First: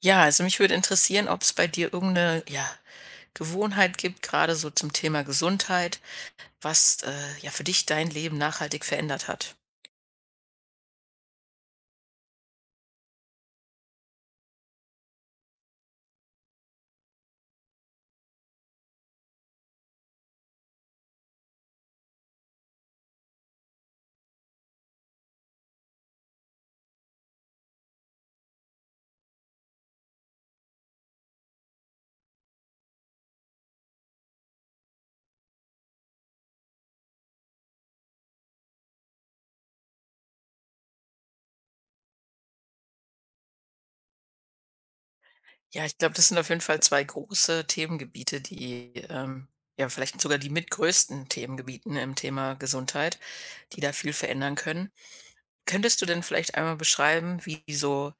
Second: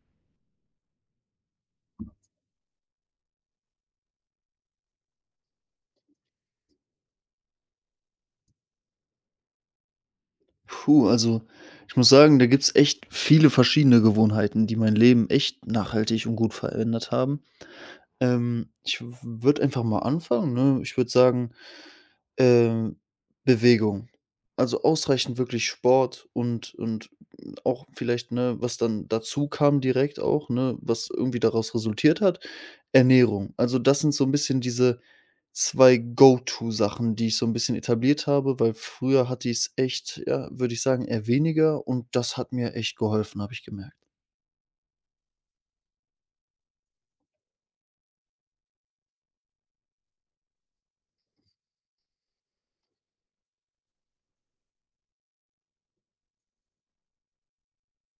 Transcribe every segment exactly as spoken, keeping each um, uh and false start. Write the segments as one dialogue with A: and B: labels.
A: Ja, also mich würde interessieren, ob es bei dir irgendeine ja, Gewohnheit gibt, gerade so zum Thema Gesundheit, was, äh, ja, für dich dein Leben nachhaltig verändert hat.
B: Puh, also ich muss sagen, da gibt's echt viele verschiedene Gewohnheiten, die mein Leben echt nachhaltig und gut verändert haben. Ähm, ich würde einfach mal anfangen, ne? Ich würde sagen, ähm, Bewegung. Also, ausreichend wirklich Sport und und auch vielleicht, ne, was dann dazu kam direkt auch, ne, was irgendwie daraus resultiert hat, Ernährung. Also, das sind so ein bisschen diese zwei Go-to-Sachen, die ich so ein bisschen etabliert habe, weil früher hatte ich es echt, ja, würde ich sagen, eher weniger und das hat mir echt geholfen, habe ich gemerkt.
A: Ja, ich glaube, das sind auf jeden Fall zwei große Themengebiete, die, ähm ja, vielleicht sogar die mitgrößten Themengebieten im Thema Gesundheit, die da viel verändern können. Könntest du denn vielleicht einmal beschreiben, wie so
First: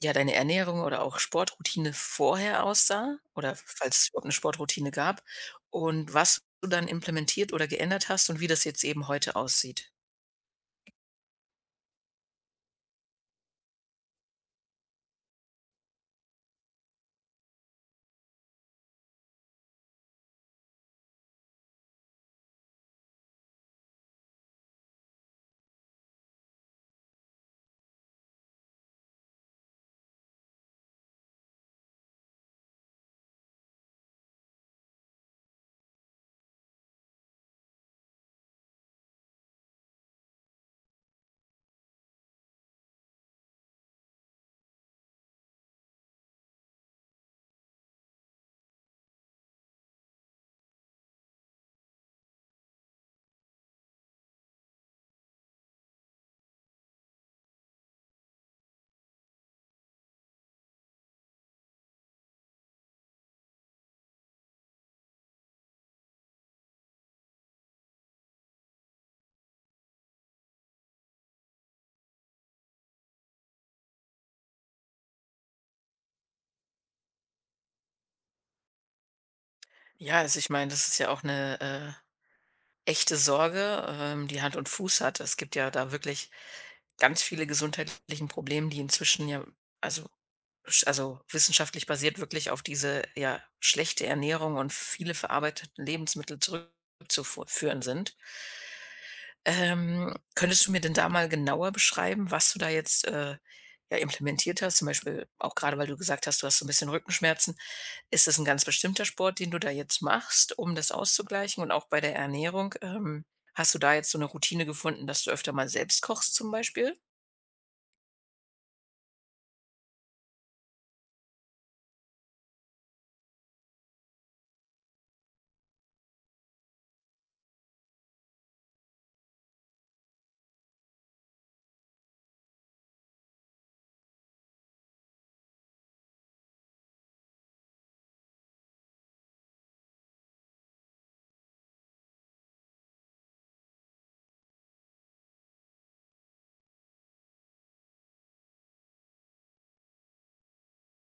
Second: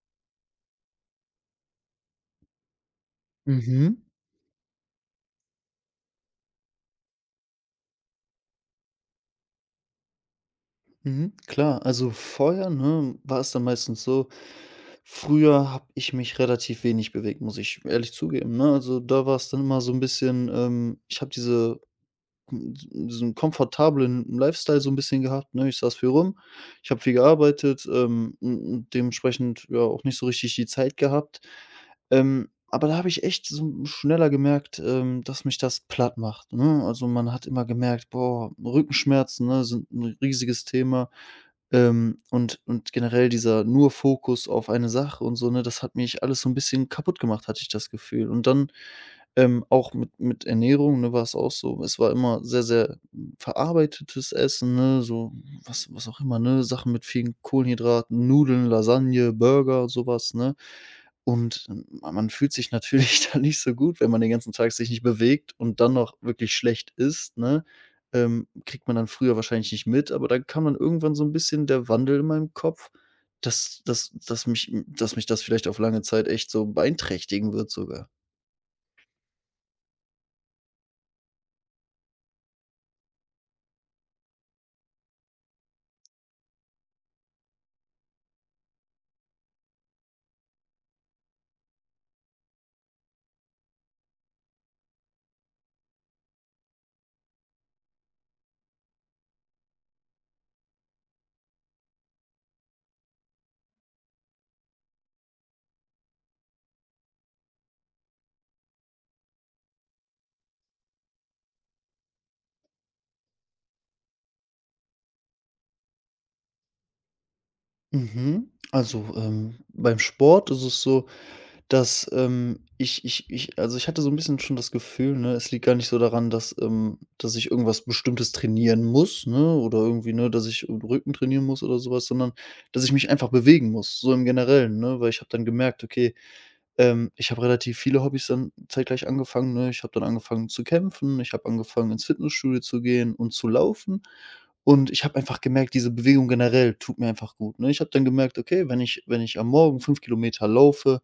A: ja, deine Ernährung oder auch Sportroutine vorher aussah, oder falls
B: Mhm.
A: es überhaupt 'ne Sportroutine gab, und was du dann implementiert oder geändert hast und wie das jetzt eben heute aussieht?
B: Mhm, klar, also vorher, ne, war es dann meistens so, früher habe ich mich relativ wenig bewegt, muss ich ehrlich zugeben, ne? Also, da war es dann immer so ein bisschen, ähm ich habe diese hm, so so 'n komfortablen Lifestyle so 'n bisschen gehabt, ne? Ich saß viel rum, ich habe viel gearbeitet, ähm, und und dementsprechend, ja, auch nicht so richtig die Zeit gehabt. Ähm, aber da habe ich echt so schneller gemerkt, ähm, dass mich das plattmacht, ne? Also, man hat immer gemerkt, boah, Rückenschmerzen, ne, sind 'n riesiges Thema, ähm, und und generell dieser nur Fokus auf eine Sache und so, ne, das hat mich alles so 'n bisschen kaputtgemacht, hatte ich das Gefühl. Und dann ähm, auch mit mit Ernährung, ne, war es auch so. Es war immer sehr, sehr verarbeitetes Essen, ne, so was was auch immer, ne, Sachen mit vielen Kohlenhydraten, Nudeln, Lasagne, Burger, sowas ne? Und ma man fühlt sich natürlich dann nicht so gut, wenn man den ganzen Tag sich nicht bewegt und dann noch wirklich schlecht isst, ne? Ähm, kriegt man dann früher wahrscheinlich nicht mit, aber dann kam dann irgendwann so ein bisschen der Wandel in meinem Kopf, dass dass dass mich dass mich das vielleicht auf lange Zeit echt so beeinträchtigen wird sogar.
A: Ja, also ich meine, das ist ja auch 'ne, äh, echte Sorge, ähm, die Hand und Fuß hat. Es gibt ja da wirklich ganz viele gesundheitlichen Probleme, die inzwischen ja, also, sch- also wissenschaftlich basiert wirklich auf diese ja schlechte Ernährung und viele verarbeiteten Lebensmittel zurückzuführen sind. Ähm, könntest du mir denn da mal genauer beschreiben, was du da jetzt äh, ja, implementiert hast? Zum Beispiel auch gerade, weil du gesagt hast, du hast so ein bisschen Rückenschmerzen. Ist es ein ganz bestimmter Sport, den du da jetzt machst, um das auszugleichen? Und auch bei der Ernährung, ähm, hast du da jetzt so eine Routine gefunden, dass du öfter mal selbst kochst zum Beispiel?
B: Mhm. Also, ähm, beim Sport ist es so, dass, ähm, ich ich ich also, ich hatte so ein bisschen schon das Gefühl, ne, es liegt gar nicht so daran, dass, ähm dass ich irgendwas Bestimmtes trainieren muss, ne, oder irgendwie, ne, dass ich den Rücken trainieren muss oder sowas, sondern dass ich mich einfach bewegen muss, so im Generellen, ne? Weil ich habe dann gemerkt: „Okay, ähm, ich habe relativ viele Hobbys dann zeitgleich angefangen, ne? Ich habe dann angefangen zu kämpfen, ich habe angefangen, ins Fitnessstudio zu gehen und zu laufen. Und ich habe einfach gemerkt, diese Bewegung generell tut mir einfach gut, ne? Ich habe dann gemerkt, okay, wenn ich wenn ich am Morgen fünf Kilometer laufe,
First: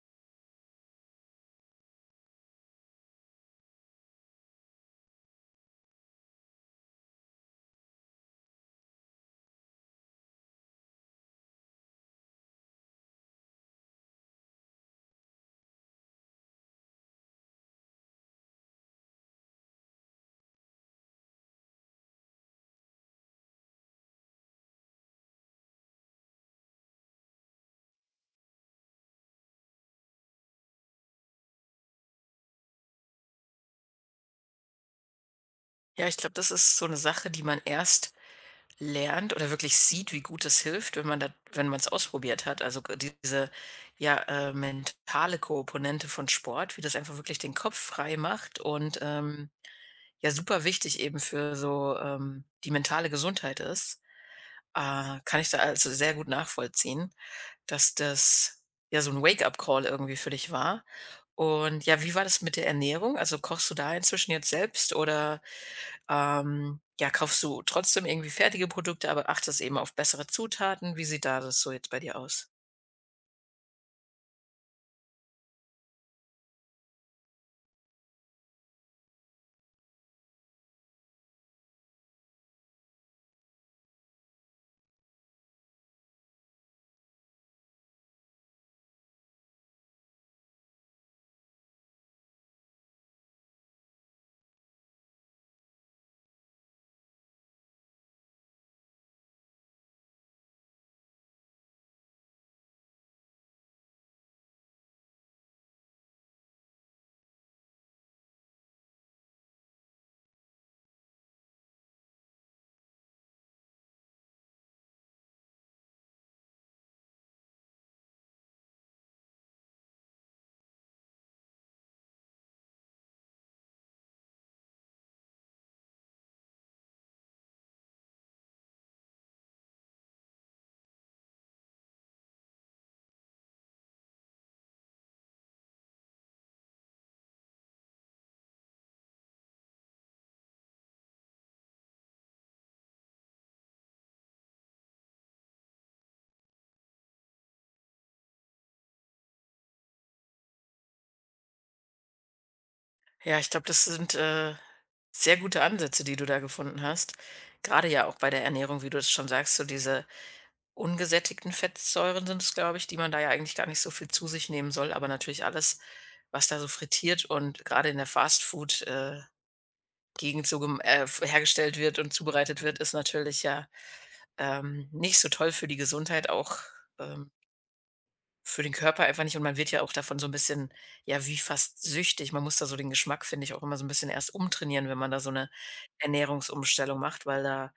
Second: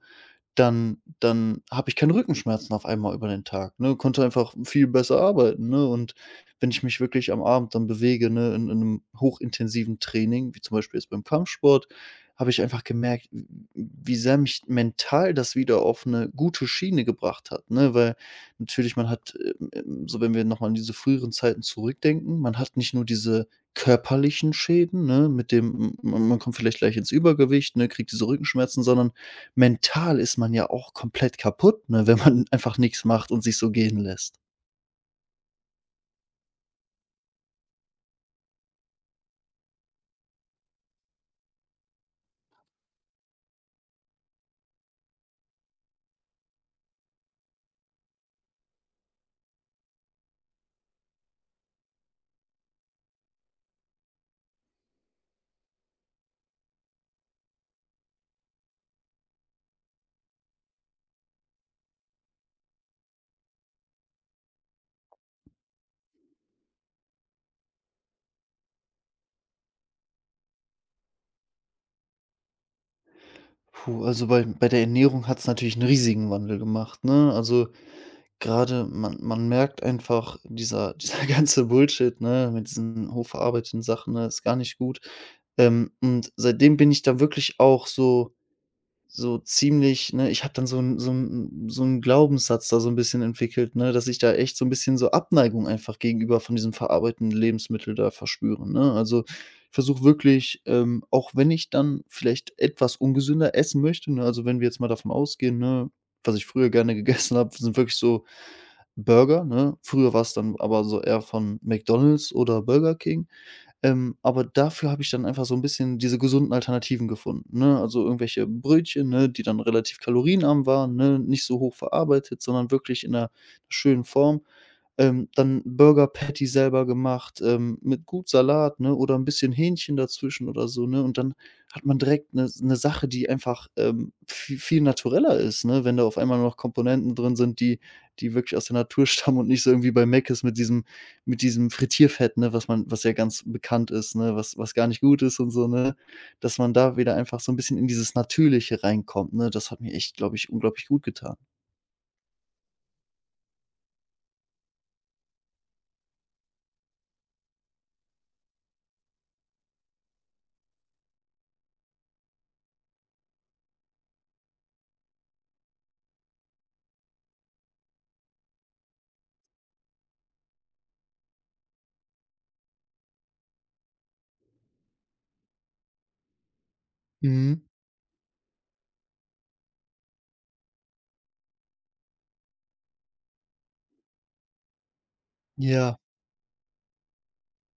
B: dann dann habe ich keine Rückenschmerzen auf einmal über den Tag, ne? Konnte einfach viel besser arbeiten, ne? Und wenn ich mich wirklich am Abend dann bewege, ne, in in 'nem hochintensiven Training, wie zum Beispiel jetzt beim Kampfsport, habe ich einfach gemerkt, w wie sehr mich mental das wieder auf eine gute Schiene gebracht hat, ne? Weil natürlich man hat, ähm, ähm, so wenn wir noch mal an diese früheren Zeiten zurückdenken, man hat nicht nur diese körperlichen Schäden, ne, mit dem m man man kommt vielleicht gleich ins Übergewicht, ne, kriegt diese Rückenschmerzen, sondern mental ist man ja auch komplett kaputt, ne, wenn man einfach nichts macht und sich so gehen lässt.
A: Ja, ich glaube, das ist so eine Sache, die man erst lernt oder wirklich sieht, wie gut es hilft, wenn man das wenn man es ausprobiert hat. Also, g diese, ja, äh, mentale Komponente von Sport, wie das einfach wirklich den Kopf frei macht und, ähm, ja, super wichtig eben für so, ähm, die mentale Gesundheit ist, äh, kann ich da also sehr gut nachvollziehen, dass das, ja, so ein Wake-up-Call irgendwie für dich war. Und ja, wie war das mit der Ernährung? Also, kochst du da inzwischen jetzt selbst oder ähm, ja, kaufst du trotzdem irgendwie fertige Produkte, aber achtest eben auf bessere Zutaten? Wie sieht da das so jetzt bei dir aus?
B: Puh, also bei bei der Ernährung hat es natürlich einen riesigen Wandel gemacht, ne? Also, gerade man man merkt einfach, dieser dieser ganze Bullshit, ne, mit diesen hochverarbeiteten Sachen, ne, ist gar nicht gut. Ähm, und seitdem bin ich da wirklich auch so so ziemlich ne, ich habe dann so 'n so 'n so 'n Glaubenssatz da so ein bisschen entwickelt, ne, dass ich da echt so ein bisschen so Abneigung einfach gegenüber von diesem verarbeitenden Lebensmittel da verspüre, ne? Also, ich versuche wirklich, ähm, auch wenn ich dann vielleicht etwas ungesünder essen möchte, ne, also, wenn wir jetzt mal davon ausgehen, ne, was ich früher gerne gegessen habe, sind wirklich so Burger, ne? Früher war es dann aber so eher von McDonald's oder Burger King. Ähm, aber dafür habe ich dann einfach so ein bisschen diese gesunden Alternativen gefunden, ne? Also, irgendwelche Brötchen, ne, die dann relativ kalorienarm waren, ne, nicht so hoch verarbeitet, sondern wirklich in einer schönen Form. Ähm, dann Burger Patty selber gemacht, ähm, mit gut Salat, ne, oder 'n bisschen Hähnchen dazwischen oder so, ne? Und dann hat man direkt 'ne s 'ne Sache, die einfach, ähm, vi viel natureller ist, ne, wenn da auf einmal noch Komponenten drin sind, die die wirklich aus der Natur stammen und nicht so irgendwie bei Mc's mit diesem mit diesem Frittierfett, ne, was man was ja ganz bekannt ist, ne, was was gar nicht gut ist und so, ne? Dass man da wieder einfach so 'n bisschen in dieses Natürliche reinkommt, ne? Das hat mir echt, glaube ich, unglaublich gut getan.
A: Ja, ich glaube, das sind äh, sehr gute Ansätze, die du da gefunden hast. Gerade ja auch bei der Ernährung, wie du es schon sagst, so diese ungesättigten Fettsäuren sind es, glaube ich, die man da ja eigentlich gar nicht so viel zu sich nehmen soll. Aber natürlich alles, was da so frittiert und gerade in der Fastfood-Gegend so gem- äh, f- hergestellt wird und zubereitet wird, ist natürlich ja ähm, nicht so toll für die Gesundheit auch. ähm,
B: Mhm.
A: Für den Körper einfach nicht, und man wird ja auch davon so ein bisschen, ja, wie fast süchtig. Man muss da so den Geschmack, finde ich, auch immer so ein bisschen erst umtrainieren, wenn man da so eine
B: Ja.
A: Ernährungsumstellung macht, weil da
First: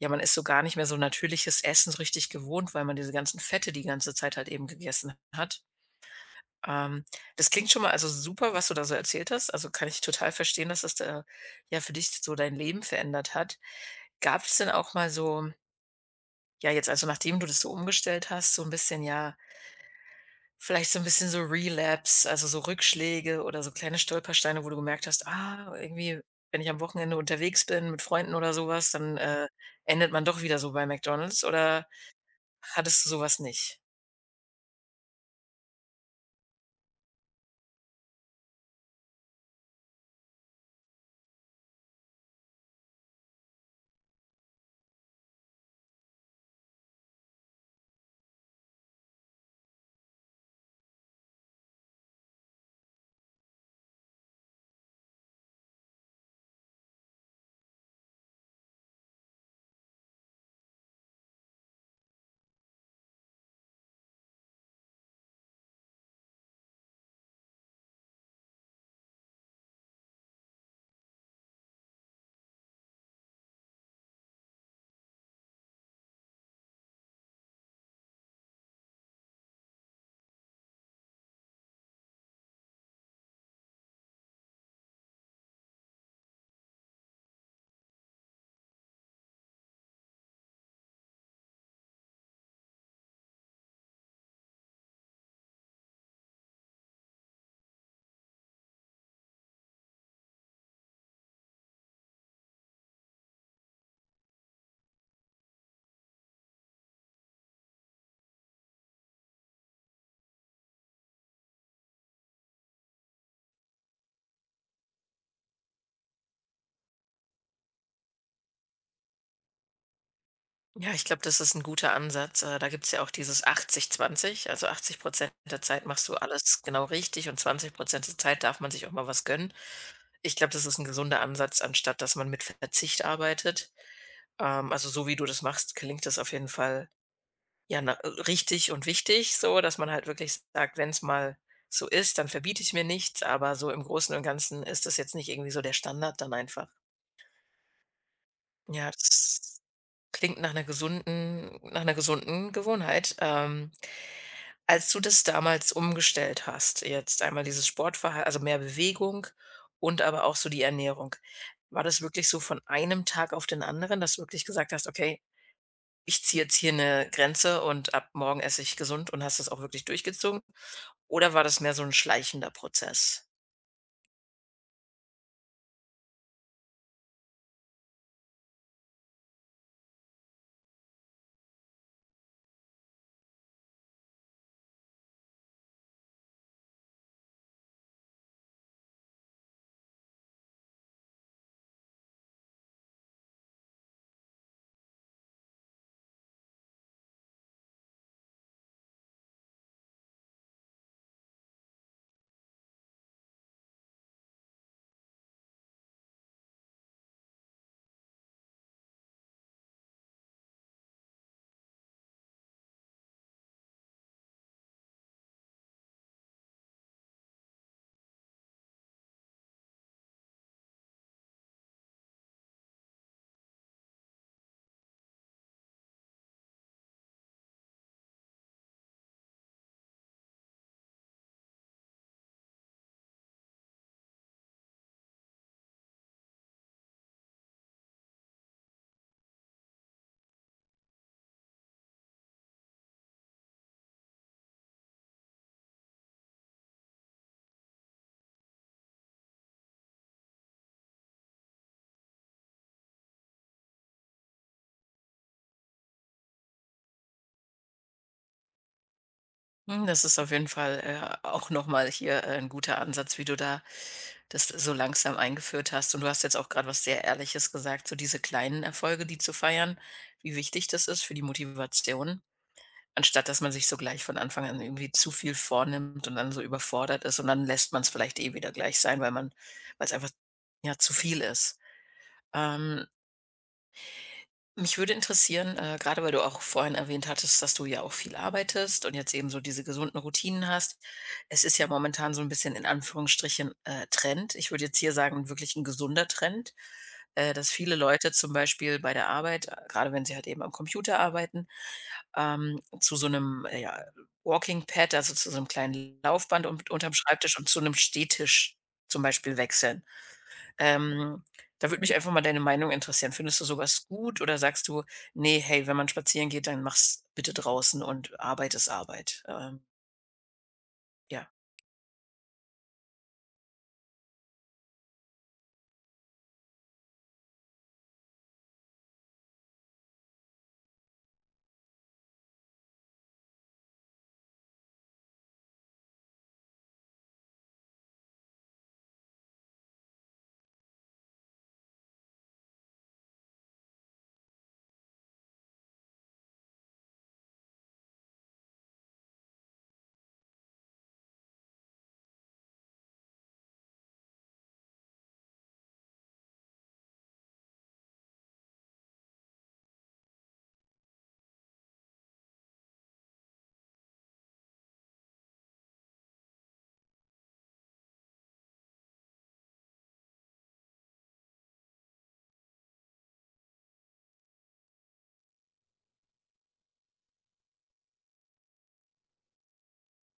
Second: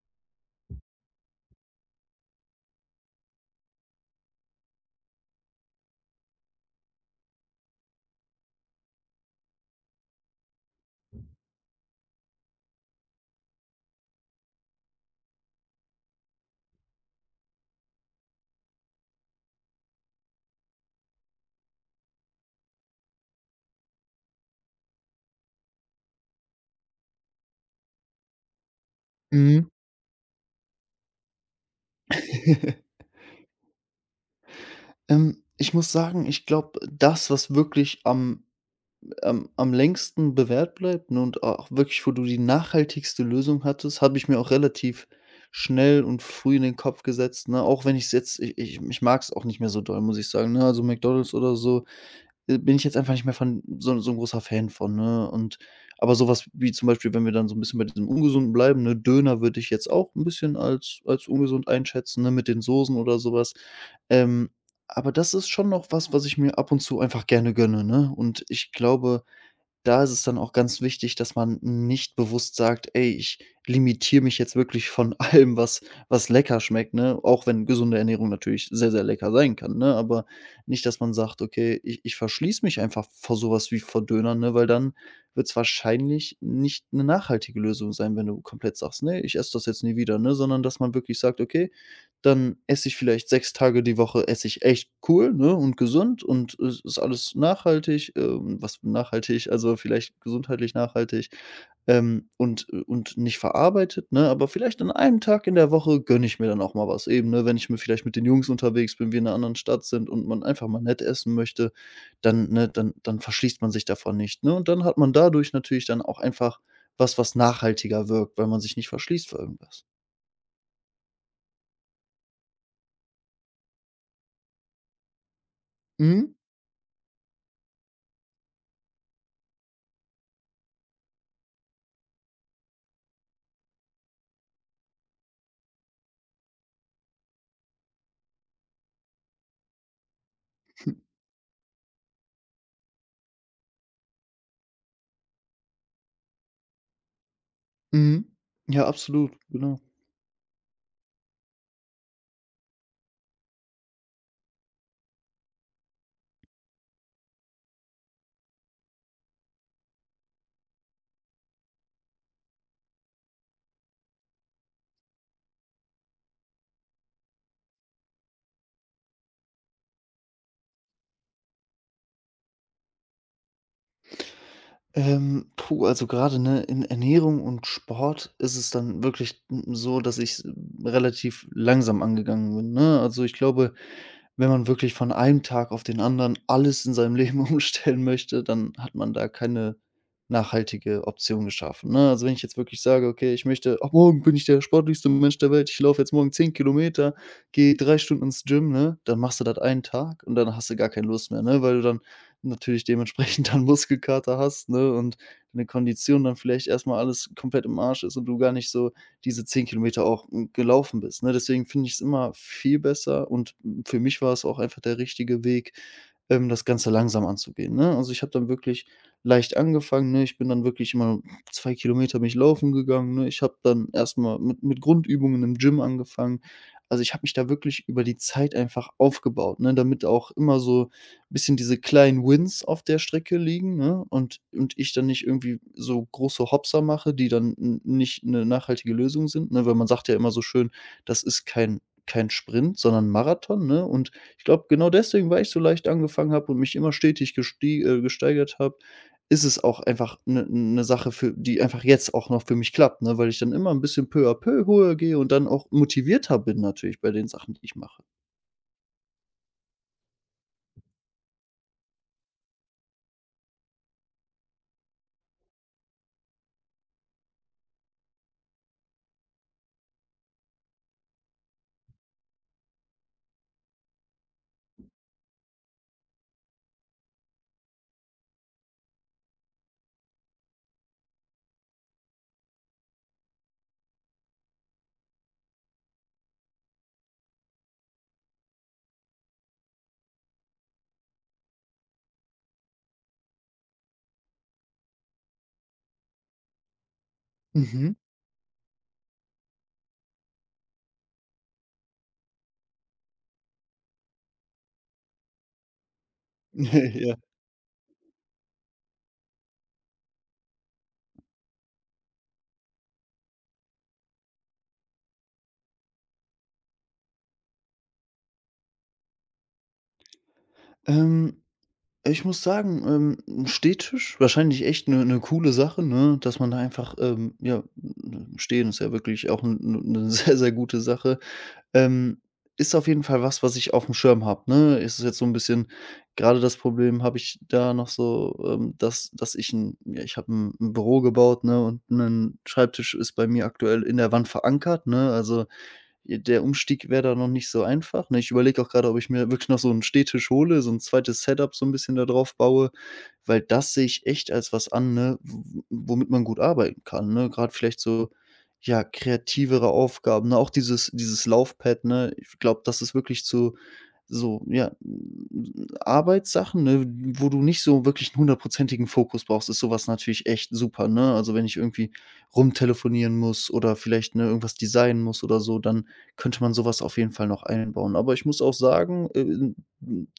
A: ja, man ist so gar nicht mehr so natürliches Essen so richtig gewohnt, weil man diese ganzen Fette die ganze Zeit halt eben gegessen hat. Ähm, Das klingt schon mal also super, was du da so erzählt hast. Also, kann ich total verstehen, dass das da ja für dich so dein Leben verändert hat. Gab es denn auch mal so ja, jetzt also nachdem du das so umgestellt hast, so ein bisschen, ja, vielleicht so ein bisschen so Relapse, also so Rückschläge oder so kleine Stolpersteine, wo du gemerkt hast: „Ah, irgendwie, wenn ich am Wochenende unterwegs bin mit Freunden oder sowas, dann, äh,
B: Mhm.
A: endet man doch wieder so bei McDonald's.“ Oder hattest du sowas nicht?
B: Ähm, ich muss sagen, ich glaube, das, was wirklich am am am längsten bewährt bleibt, ne, und auch wirklich, wo du die nachhaltigste Lösung hattest, habe ich mir auch relativ schnell und früh in den Kopf gesetzt, ne? Auch wenn ich's jetzt ich ich ich mag es auch nicht mehr so doll, muss ich sagen, ne? Also McDonald's oder so äh, bin ich jetzt einfach nicht mehr von so 'n so 'n großer Fan von, ne? Und aber sowas wie zum Beispiel, wenn wir dann so ein bisschen bei diesem Ungesunden bleiben, ne, Döner würde ich jetzt auch ein bisschen als als ungesund einschätzen, ne, mit den Soßen oder sowas. Ähm, aber das ist schon noch was, was ich mir ab und zu einfach gerne gönne, ne? Und ich glaube, da ist es dann auch ganz wichtig, dass man nicht bewusst sagt: „Ey, ich limitiere mich jetzt wirklich von allem, was was lecker schmeckt", ne? Auch wenn gesunde Ernährung natürlich sehr, sehr lecker sein kann, ne? Aber nicht, dass man sagt: „Okay, ich ich verschließe mich einfach vor sowas wie vor Dönern", ne? Weil dann wird es wahrscheinlich nicht eine nachhaltige Lösung sein, wenn du komplett sagst: „Ne, ich esse das jetzt nie wieder", ne? Sondern dass man wirklich sagt: „Okay, dann esse ich vielleicht sechs Tage die Woche esse ich echt cool, ne, und gesund und es ist alles nachhaltig, ähm, was nachhaltig, also vielleicht gesundheitlich nachhaltig, ähm, und und nicht verarbeitet, ne? Aber vielleicht an einem Tag in der Woche gönne ich mir dann auch mal was eben, ne? Wenn ich mir vielleicht mit den Jungs unterwegs bin, wir in einer anderen Stadt sind und man einfach mal nett essen möchte, dann ne, dann dann verschließt man sich davon nicht, ne? Und dann hat man dadurch natürlich dann auch einfach was, was nachhaltiger wirkt, weil man sich nicht verschließt für irgendwas.
A: Ja, ich glaube, das ist ein guter Ansatz. Äh, da gibt's ja auch dieses achtzig zwanzig, also achtzig der Zeit machst du
B: Mhm.
A: alles genau richtig und zwanzig der Zeit darf man sich auch mal was gönnen. Ich glaube, das ist ein gesunder Ansatz, anstatt dass man mit Verzicht arbeitet. Ähm, also, so wie du das machst, gelingt das auf jeden Fall. Ja, na, äh, richtig und wichtig so, dass man halt wirklich sagt: „Wenn es mal so ist, dann verbiete ich mir nichts“, aber so im Großen und Ganzen ist das jetzt nicht irgendwie so der Standard dann einfach.
B: Mhm. Ja,
A: Ja,
B: absolut,
A: das
B: genau.
A: klingt nach einer gesunden nach einer gesunden Gewohnheit. Ähm, als du das damals umgestellt hast, jetzt einmal dieses Sportverhalten, also mehr Bewegung, und aber auch so die Ernährung. War das wirklich so von einem Tag auf den anderen, dass du wirklich gesagt hast: „Okay, ich ziehe jetzt hier eine Grenze und ab morgen esse ich gesund“ und hast das auch wirklich durchgezogen? Oder war das mehr so ein schleichender Prozess?
B: Ähm, puh, also gerade ne, in Ernährung und Sport ist es dann wirklich n so, dass ich relativ langsam angegangen bin, ne? Also, ich glaube, wenn man wirklich von einem Tag auf den anderen alles in seinem Leben umstellen möchte, dann hat man da keine nachhaltige Option geschaffen, ne? Also, wenn ich jetzt wirklich sage: „Okay, ich möchte ab morgen bin ich der sportlichste Mensch der Welt. Ich laufe jetzt morgen zehn Kilometer, gehe drei Stunden ins Gym", ne? Dann machst du das einen Tag und dann hast du gar keine Lust mehr, ne? Weil du dann natürlich dementsprechend dann Muskelkater hast, ne? Und deine Kondition dann vielleicht erstmal alles komplett im Arsch ist und du gar nicht so diese zehn Kilometer auch, hm, gelaufen bist, ne? Deswegen finde ich es immer viel besser und ähm, für mich war es auch einfach der richtige Weg, ähm, das Ganze langsam anzugehen, ne? Also, ich habe dann wirklich leicht angefangen, ne? Ich bin dann wirklich immer zwei Kilometer mich laufen gegangen, ne? Ich habe dann erstmal mit mit Grundübungen im Gym angefangen. Also, ich habe mich da wirklich über die Zeit einfach aufgebaut, ne, damit auch immer so ein bisschen diese kleinen Wins auf der Strecke liegen, ne, und und ich dann nicht irgendwie so große Hopser mache, die dann n nicht eine nachhaltige Lösung sind, ne? Weil man sagt ja immer so schön, das ist kein kein Sprint, sondern Marathon, ne? Und ich glaube, genau deswegen, weil ich so leicht angefangen habe und mich immer stetig gestie äh, gesteigert habe, ist es auch einfach 'ne 'ne Sache, für die einfach jetzt auch noch für mich klappt, ne, weil ich dann immer 'n bisschen peu à peu höher gehe und dann auch motivierter bin natürlich bei den Sachen, die ich mache.
A: Hm, das ist auf jeden Fall, äh, auch noch mal hier, äh, 'n guter Ansatz, wie du da das so langsam eingeführt hast. Und du hast jetzt auch gerade was sehr Ehrliches gesagt, so diese kleinen Erfolge, die zu feiern, wie wichtig das ist für die Motivation, anstatt dass man sich so gleich von Anfang an irgendwie zu viel vornimmt und dann so überfordert ist und dann lässt man es vielleicht eh wieder gleich sein, weil man weil es einfach, ja, zu viel ist. Ähm Mich würde interessieren, äh, grade weil du auch vorhin erwähnt hattest, dass du ja auch viel arbeitest und jetzt eben so diese gesunden Routinen hast. Es ist ja momentan so ein bisschen in Anführungsstrichen, äh, Trend. Ich würde jetzt hier sagen, wirklich ein gesunder Trend, äh, dass viele
B: Mhm.
A: Leute zum Beispiel bei der Arbeit, äh, grade wenn sie halt eben am Computer arbeiten, ähm, zu so einem äh, ja, Walking Pad, also zu so einem kleinen Laufband und unterm
B: Ja.
A: Schreibtisch und zu einem Stehtisch zum Beispiel wechseln. Ähm, Da würde mich einfach mal deine Meinung interessieren. Findest du sowas gut oder sagst du: „Nee, hey, wenn man spazieren geht, dann mach's bitte draußen und Arbeit ist Arbeit.“ Ähm, ja.
B: Ähm, Ich muss sagen, ähm, 'n Stehtisch, wahrscheinlich echt 'ne 'ne coole Sache, ne, dass man da einfach, ähm, ja, stehen ist ja wirklich auch 'n 'ne 'ne sehr, sehr gute Sache. Ähm, Ist auf jeden Fall was, was ich auf dem Schirm habe, ne? Ist Es jetzt so ein bisschen Gerade das Problem habe ich da noch so, ähm, dass dass ich 'n ja, ich habe ein 'n Büro gebaut, ne, und ein Schreibtisch ist bei mir aktuell in der Wand verankert, ne? Also ja, der Umstieg wäre da noch nicht so einfach, ne? Ich überlege auch gerade, ob ich mir wirklich noch so 'n Stehtisch hole, so 'n zweites Setup so 'n bisschen da drauf baue, weil das sehe ich echt als was an, ne, w womit man gut arbeiten kann, ne? Grad vielleicht so, ja, kreativere Aufgaben, ne? Auch dieses dieses Laufpad, ne? Ich glaube, das ist wirklich zu so, ja, Arbeitssachen, ne, wo du nicht so wirklich 'n hundertprozentigen Fokus brauchst, ist so was natürlich echt super, ne? Also, wenn ich irgendwie rumtelefonieren muss oder vielleicht, ne, irgendwas designen muss oder so, dann könnte man sowas auf jeden Fall noch einbauen. Aber ich muss auch sagen, äh, in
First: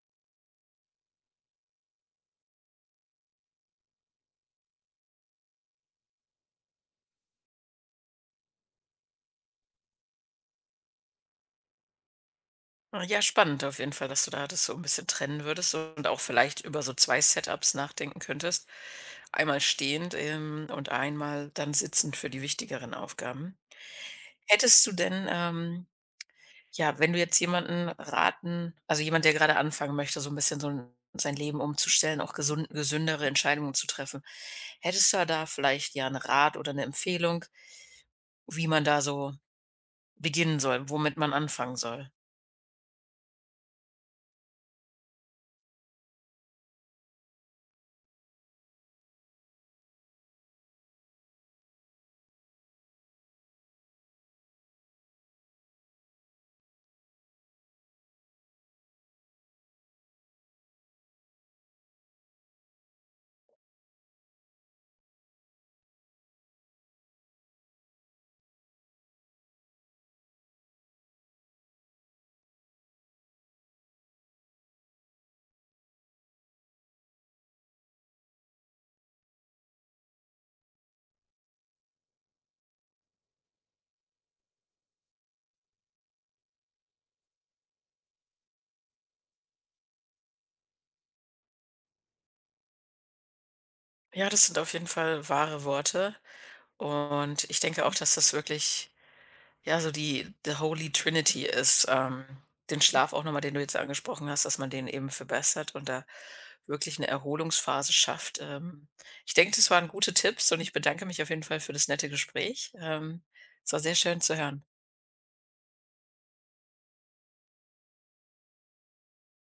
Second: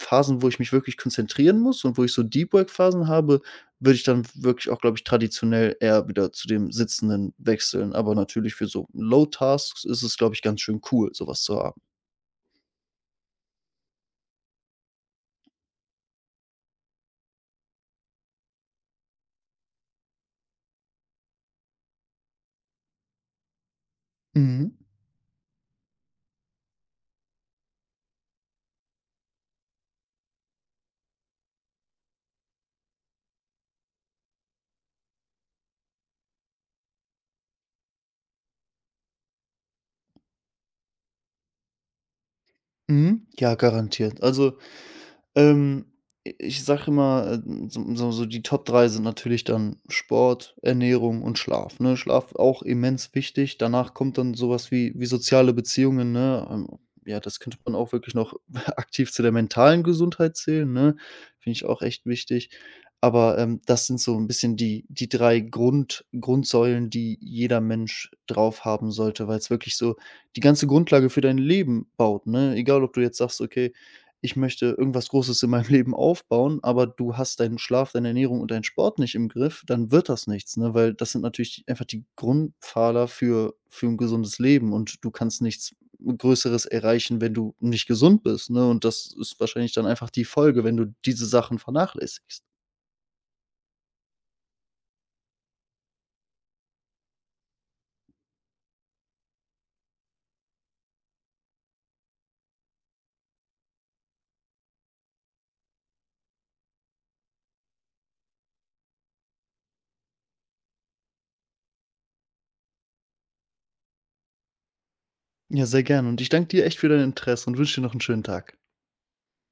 B: Phasen, wo ich mich wirklich konzentrieren muss und wo ich so Deep Work Phasen habe, würde ich dann wirklich auch, glaube ich, traditionell eher wieder zu dem Sitzenden wechseln. Aber natürlich für so Low Tasks ist es, glaube ich, ganz schön cool, sowas zu haben.
A: Ah, ja, spannend auf jeden Fall, dass du da das so ein bisschen trennen würdest und auch vielleicht über so zwei Setups nachdenken könntest. Einmal stehend, ähm, und einmal dann sitzend für die wichtigeren Aufgaben.
B: Mhm,
A: Hättest du denn, ähm ja, wenn du jetzt jemanden raten, also jemand, der gerade anfangen möchte, so ein bisschen so 'n sein Leben umzustellen, auch gesund gesündere Entscheidungen zu treffen. Hättest du da vielleicht, ja, einen Rat oder eine Empfehlung, wie man da so beginnen soll, womit man anfangen soll?
B: mhm. Ja, garantiert. Also, Ähm, ich sage immer, ähm, so so so die Top drei sind natürlich dann Sport, Ernährung und Schlaf, ne? Schlaf auch immens wichtig. Danach kommt dann sowas wie wie soziale Beziehungen, ne? Ähm, ja, das könnte man auch wirklich noch aktiv zu der mentalen Gesundheit zählen, ne? Finde ich auch echt wichtig. Aber, ähm, das sind so ein bisschen die die drei Grund Grundsäulen, die jeder Mensch drauf haben sollte, weil es wirklich so die ganze Grundlage für dein Leben baut, ne? Egal, ob du jetzt sagst: „Okay, ich möchte irgendwas Großes in meinem Leben aufbauen, aber du hast deinen Schlaf, deine Ernährung und deinen Sport nicht im Griff, dann wird das nichts, ne? Weil das sind natürlich einfach die Grundpfeiler für für ein gesundes Leben und du kannst nichts Größeres erreichen, wenn du nicht gesund bist, ne? Und das ist wahrscheinlich dann einfach die Folge, wenn du diese Sachen vernachlässigst.
A: Ja, das sind auf jeden Fall wahre Worte, und ich denke auch, dass das wirklich ja, so die the Holy Trinity ist, ähm, den Schlaf auch noch mal, den du jetzt angesprochen hast, dass man den eben verbessert und da wirklich eine Erholungsphase schafft. Ähm, ich denke, das waren gute Tipps, und ich bedanke mich auf jeden Fall für das nette Gespräch. Ähm, es war sehr schön zu hören.
B: Ja, sehr gerne und ich danke dir echt für dein Interesse und wünsche dir noch einen schönen Tag.